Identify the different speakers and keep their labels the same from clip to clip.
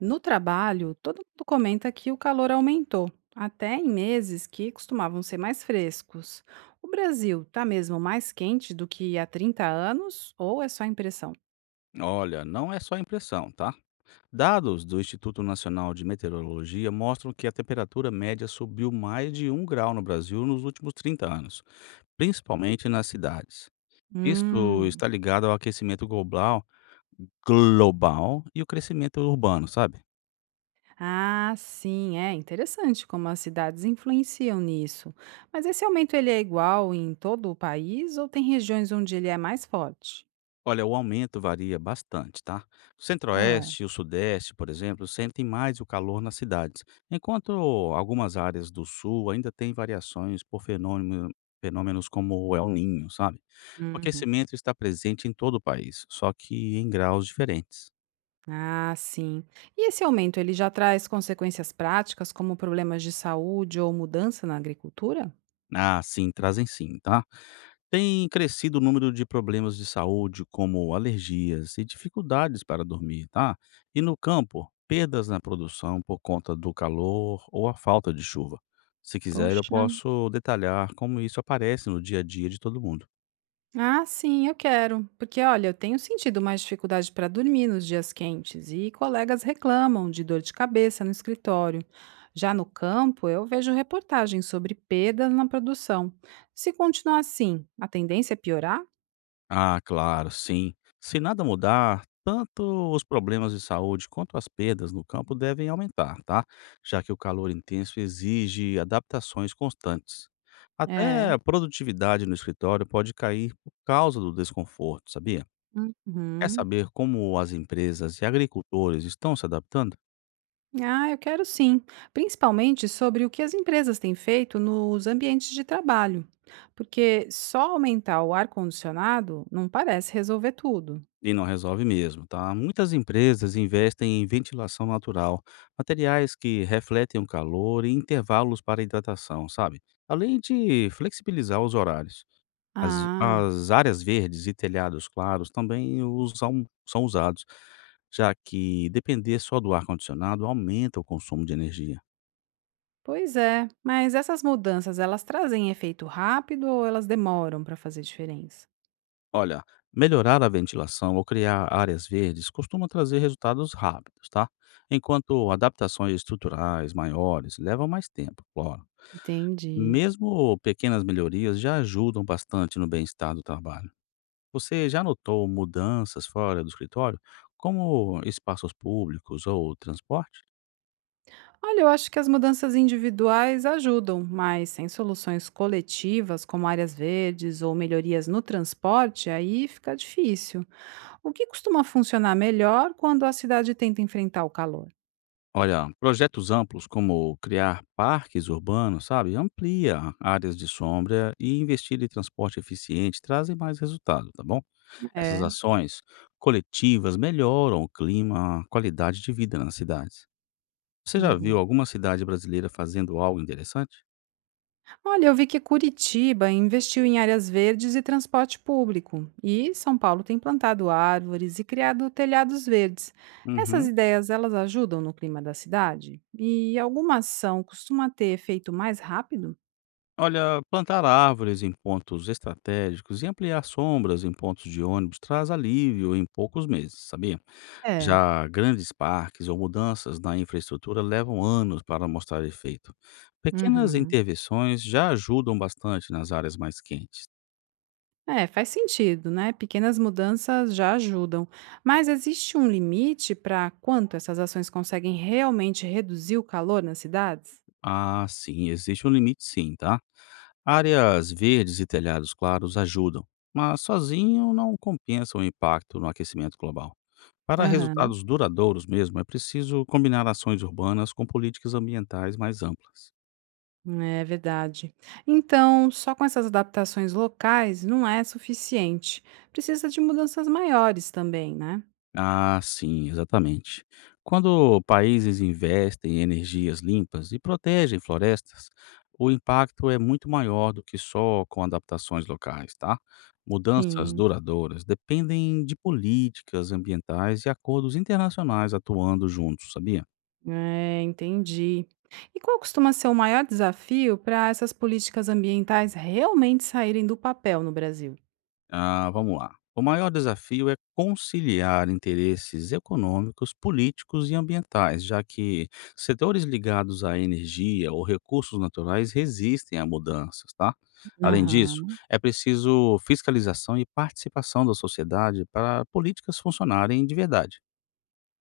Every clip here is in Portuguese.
Speaker 1: No trabalho, todo mundo comenta que o calor aumentou, até em meses que costumavam ser mais frescos. O Brasil está mesmo mais quente do que há 30 anos ou é só impressão?
Speaker 2: Olha, não é só impressão, tá? Dados do Instituto Nacional de Meteorologia mostram que a temperatura média subiu mais de 1 grau no Brasil nos últimos 30 anos, principalmente nas cidades. Isso
Speaker 1: Hum.
Speaker 2: está ligado ao aquecimento global e o crescimento urbano, sabe?
Speaker 1: Ah, sim, é interessante como as cidades influenciam nisso. Mas esse aumento ele é igual em todo o país ou tem regiões onde ele é mais forte?
Speaker 2: Olha, o aumento varia bastante, tá? O
Speaker 1: Ah,
Speaker 2: centro-oeste e o sudeste, por exemplo, sentem mais o calor nas cidades, enquanto algumas áreas do sul ainda têm variações por fenômenos como o El Ninho, sabe? O
Speaker 1: uhum.
Speaker 2: aquecimento está presente em todo o país, só que em graus diferentes.
Speaker 1: Ah, sim. E esse aumento, ele já traz consequências práticas, como problemas de saúde ou mudança na agricultura?
Speaker 2: Ah, sim, trazem sim, tá? Tem crescido o número de problemas de saúde, como alergias e dificuldades para dormir, tá? E no campo, perdas na produção por conta do calor ou a falta de chuva. Se quiser, eu
Speaker 1: Poxa.
Speaker 2: posso detalhar como isso aparece no dia a dia de todo mundo.
Speaker 1: Ah, sim, eu quero. Porque, olha, eu tenho sentido mais dificuldade para dormir nos dias quentes e colegas reclamam de dor de cabeça no escritório. Já no campo, eu vejo reportagens sobre perdas na produção. Se continuar assim, a tendência é piorar?
Speaker 2: Ah, claro, sim. Se nada mudar, tanto os problemas de saúde quanto as perdas no campo devem aumentar, tá? Já que o calor intenso exige adaptações constantes. Até
Speaker 1: É.
Speaker 2: a produtividade no escritório pode cair por causa do desconforto, sabia? Quer
Speaker 1: Uhum.
Speaker 2: saber como as empresas e agricultores estão se adaptando?
Speaker 1: Ah, eu quero sim, principalmente sobre o que as empresas têm feito nos ambientes de trabalho, porque só aumentar o ar-condicionado não parece resolver tudo.
Speaker 2: E não resolve mesmo, tá? Muitas empresas investem em ventilação natural, materiais que refletem o calor e intervalos para hidratação, sabe? Além de flexibilizar os horários. As,
Speaker 1: Ah,
Speaker 2: as áreas verdes e telhados claros também usam, são usados, já que depender só do ar-condicionado aumenta o consumo de energia.
Speaker 1: pois é, mas essas mudanças elas trazem efeito rápido ou elas demoram para fazer diferença?
Speaker 2: Olha, melhorar a ventilação ou criar áreas verdes costuma trazer resultados rápidos, tá? Enquanto adaptações estruturais maiores levam mais tempo, claro.
Speaker 1: Entendi.
Speaker 2: Mesmo pequenas melhorias já ajudam bastante no bem-estar do trabalho. Você já notou mudanças fora do escritório, como espaços públicos ou transporte?
Speaker 1: Olha, eu acho que as mudanças individuais ajudam, mas sem soluções coletivas, como áreas verdes ou melhorias no transporte, aí fica difícil. O que costuma funcionar melhor quando a cidade tenta enfrentar o calor?
Speaker 2: Olha, projetos amplos como criar parques urbanos, sabe, amplia áreas de sombra e investir em transporte eficiente trazem mais resultado, tá bom? Essas
Speaker 1: É.
Speaker 2: ações coletivas melhoram o clima, a qualidade de vida nas cidades. Você já viu
Speaker 1: Uhum.
Speaker 2: alguma cidade brasileira fazendo algo interessante?
Speaker 1: Olha, eu vi que Curitiba investiu em áreas verdes e transporte público. E São Paulo tem plantado árvores e criado telhados verdes. Essas
Speaker 2: Uhum.
Speaker 1: ideias, elas ajudam no clima da cidade? E alguma ação costuma ter efeito mais rápido?
Speaker 2: Olha, plantar árvores em pontos estratégicos e ampliar sombras em pontos de ônibus traz alívio em poucos meses, sabia?
Speaker 1: É.
Speaker 2: Já grandes parques ou mudanças na infraestrutura levam anos para mostrar efeito. Pequenas
Speaker 1: Uhum.
Speaker 2: intervenções já ajudam bastante nas áreas mais quentes.
Speaker 1: É, faz sentido, né? Pequenas mudanças já ajudam. Mas existe um limite para quanto essas ações conseguem realmente reduzir o calor nas cidades?
Speaker 2: Ah, sim, existe um limite sim, tá? Áreas verdes e telhados claros ajudam, mas sozinho não compensa o impacto no aquecimento global. Para
Speaker 1: Aham,
Speaker 2: resultados duradouros mesmo, é preciso combinar ações urbanas com políticas ambientais mais amplas.
Speaker 1: é verdade. Então, só com essas adaptações locais não é suficiente. Precisa de mudanças maiores também, né?
Speaker 2: Ah, sim, exatamente. Quando países investem em energias limpas e protegem florestas, o impacto é muito maior do que só com adaptações locais, tá? Mudanças
Speaker 1: Sim,
Speaker 2: duradouras dependem de políticas ambientais e acordos internacionais atuando juntos, sabia?
Speaker 1: é, entendi. E qual costuma ser o maior desafio para essas políticas ambientais realmente saírem do papel no Brasil?
Speaker 2: Ah, vamos lá. O maior desafio é conciliar interesses econômicos, políticos e ambientais, já que setores ligados à energia ou recursos naturais resistem a mudanças, tá? Além disso,
Speaker 1: Aham.
Speaker 2: é preciso fiscalização e participação da sociedade para políticas funcionarem de verdade.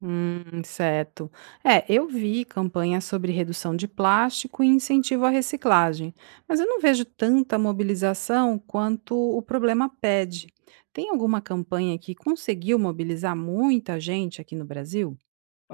Speaker 1: Certo. É, eu vi campanhas sobre redução de plástico e incentivo à reciclagem, mas eu não vejo tanta mobilização quanto o problema pede. Tem alguma campanha que conseguiu mobilizar muita gente aqui no Brasil?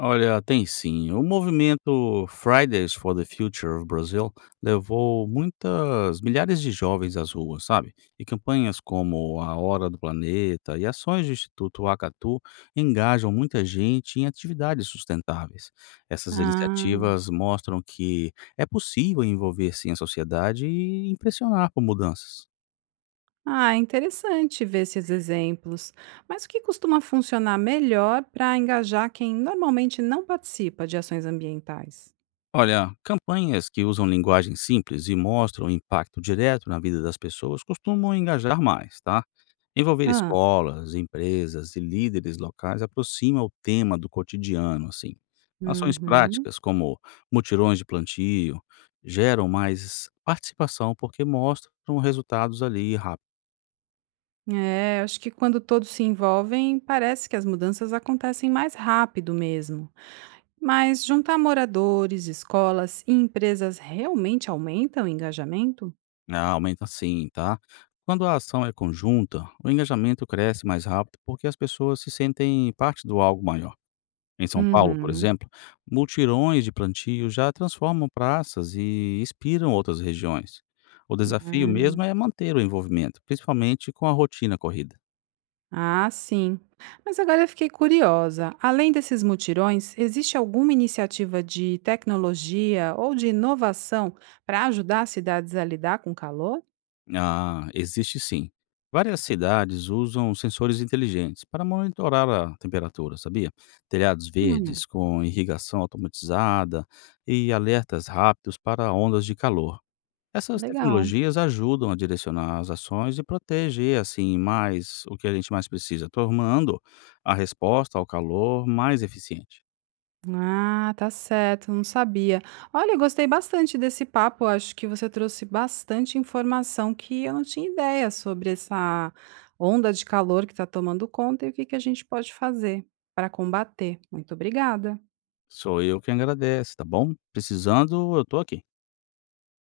Speaker 2: Olha, tem sim. O movimento Fridays for the Future of Brazil levou muitas milhares de jovens às ruas, sabe? E campanhas como a Hora do Planeta e ações do Instituto Acatu engajam muita gente em atividades sustentáveis. Essas
Speaker 1: Ah,
Speaker 2: iniciativas mostram que é possível envolver sim a sociedade e impressionar por mudanças.
Speaker 1: ah, interessante ver esses exemplos. Mas o que costuma funcionar melhor para engajar quem normalmente não participa de ações ambientais?
Speaker 2: Olha, campanhas que usam linguagem simples e mostram impacto direto na vida das pessoas costumam engajar mais, tá? Envolver
Speaker 1: Ah,
Speaker 2: escolas, empresas e líderes locais aproxima o tema do cotidiano, assim. Ações
Speaker 1: uhum.
Speaker 2: práticas, como mutirões de plantio, geram mais participação porque mostram resultados ali rápido.
Speaker 1: É, acho que quando todos se envolvem, parece que as mudanças acontecem mais rápido mesmo. Mas juntar moradores, escolas e empresas realmente aumenta o engajamento?
Speaker 2: Ah, aumenta sim, tá? Quando a ação é conjunta, o engajamento cresce mais rápido porque as pessoas se sentem parte do algo maior. Em São Paulo, por
Speaker 1: Uhum.
Speaker 2: exemplo, multirões de plantio já transformam praças e inspiram outras regiões. O desafio
Speaker 1: Ah,
Speaker 2: mesmo é manter o envolvimento, principalmente com a rotina corrida.
Speaker 1: ah, sim. Mas agora eu fiquei curiosa. Além desses mutirões, existe alguma iniciativa de tecnologia ou de inovação para ajudar as cidades a lidar com o calor?
Speaker 2: Ah, existe sim. Várias cidades usam sensores inteligentes para monitorar a temperatura, sabia? Telhados
Speaker 1: Hum,
Speaker 2: verdes com irrigação automatizada e alertas rápidos para ondas de calor. Essas
Speaker 1: legal.
Speaker 2: tecnologias ajudam a direcionar as ações e proteger, assim, mais o que a gente mais precisa, tornando a resposta ao calor mais eficiente.
Speaker 1: Ah, tá certo, não sabia. Olha, eu gostei bastante desse papo. Acho que você trouxe bastante informação que eu não tinha ideia sobre essa onda de calor que está tomando conta e o que que a gente pode fazer para combater. Muito obrigada.
Speaker 2: Sou eu quem agradece, tá bom? Precisando, eu tô aqui.